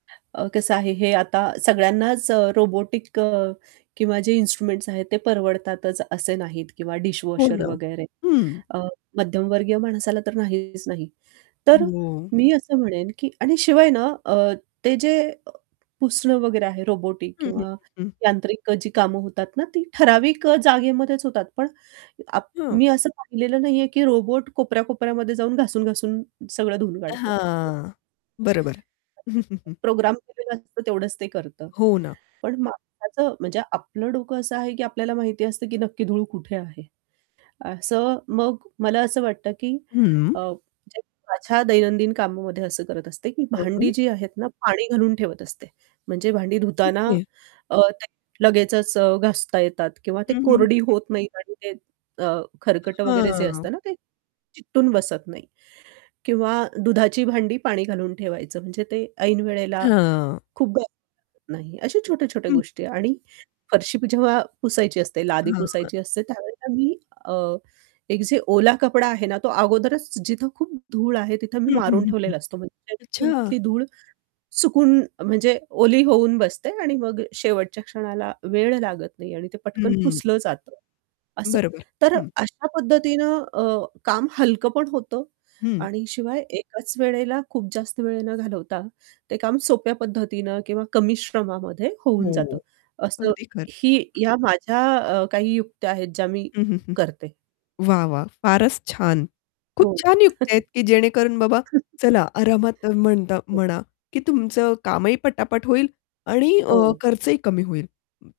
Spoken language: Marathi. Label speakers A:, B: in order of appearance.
A: अ, कसं आहे हे आता सगळ्यांनाच अ, रोबोटिक अ, किंवा जे इन्स्ट्रुमेंट्स आहेत ते परवडतातच असे नाहीत किंवा
B: हो
A: डिशवॉशर
B: ना.
A: वगैरे
B: हं.
A: अ, मध्यमवर्गीय माणसाला तर नाहीच नाही. तर
B: हो.
A: मी असं म्हणेन, की आणि शिवाय ना अ, ते जे अ, पुसणं वगैरे आहे रोबोटिक
B: हं, हं,
A: किंवा
B: हं, हं.
A: यांत्रिक जी कामं होतात ना ती ठराविक अ, जागेमध्येच होतात. पण अप
B: हं.
A: मी असं पाहिलेलं नाही आहे, की रोबोट कोपऱ्या-कोपऱ्यामध्ये जाऊन, घासून-घासून सगळं धुवून काढतो.
B: हां. बरोबर. हं, हं, हं.
A: प्रोग्राम केलेला असतो. तेवढंच ते करतं.
B: हो ना.
A: पण
B: हं.
A: माणसाचं म्हणजे आपलं डोकं असं आहे, की आपल्याला माहिती असतं, की नक्की धूळ कुठे आहे, असं मग मला असं वाटतं, की
B: हं.
A: अ, म्हणजे माझ्या दैनंदिन कामामध्ये असं करत असते, की
B: हं,
A: भांडी
B: हं.
A: जी आहेत ना पाणी घालून ठेवत असते, म्हणजे भांडी धुताना
B: ओके.
A: अ, ते लगेचच अ, घासता येतात किंवा ते
B: हं, हं, हं.
A: कोरडी होत नाहीत आणि ते अ, खरकटं
B: अ,
A: वगैरे जे
B: हां.
A: असतं ना ते चिकटून बसत नाही. किंवा दुधाची भांडी पाणी घालून ठेवायचं म्हणजे ते ऐन वेळेला
B: हां.
A: खूप [unintelligible] नाही. अशा छोट्या-छोट्या
B: हं.
A: गोष्टी आणि फरशी जेव्हा पुसायची असते, लादी
B: हां.
A: पुसायची असते त्यावेळेला मी अ, एक जे ओला कपडा आहे ना तो अगोदरच जिथं खूप धूळ आहे तिथं मी
B: हं, हं,
A: मारून
B: हं, हं.
A: ठेवलेला असतो. म्हणजे उडून
B: अच्छा.
A: तिथली धूळ चुकून म्हणजे ओली होऊन बसते आणि मग शेवटच्या क्षणाला वेळ लागत नाही आणि ते पटकन
B: हं.
A: पुसलं जातं असं.
B: बरोबर.
A: तर
B: हं.
A: अशा पद्धतीनं अ, काम हलकं पण होतं
B: हं.
A: आणि शिवाय एकाच वेळेला खूप जास्त वेळ न घालवता ते काम सोप्या पद्धतीनं किंवा कमी श्रमामध्ये होऊन
B: हो.
A: जातं,
B: अगदी खरं.
A: असंही या माझ्या अ, काही युक्त्या आहेत ज्या मी
B: हं, हं, हं.
A: करते.
B: वाह! वाह! फारच छान. खूप
A: हो.
B: छान युक्त्या आहेत, की जेणेकरून बाबा चला आरामात म्हणता
A: हो.
B: म्हणा, की तुमचं कामही पटापट होईल आणि अ,
A: हो.
B: खर्चही कमी होईल. हं.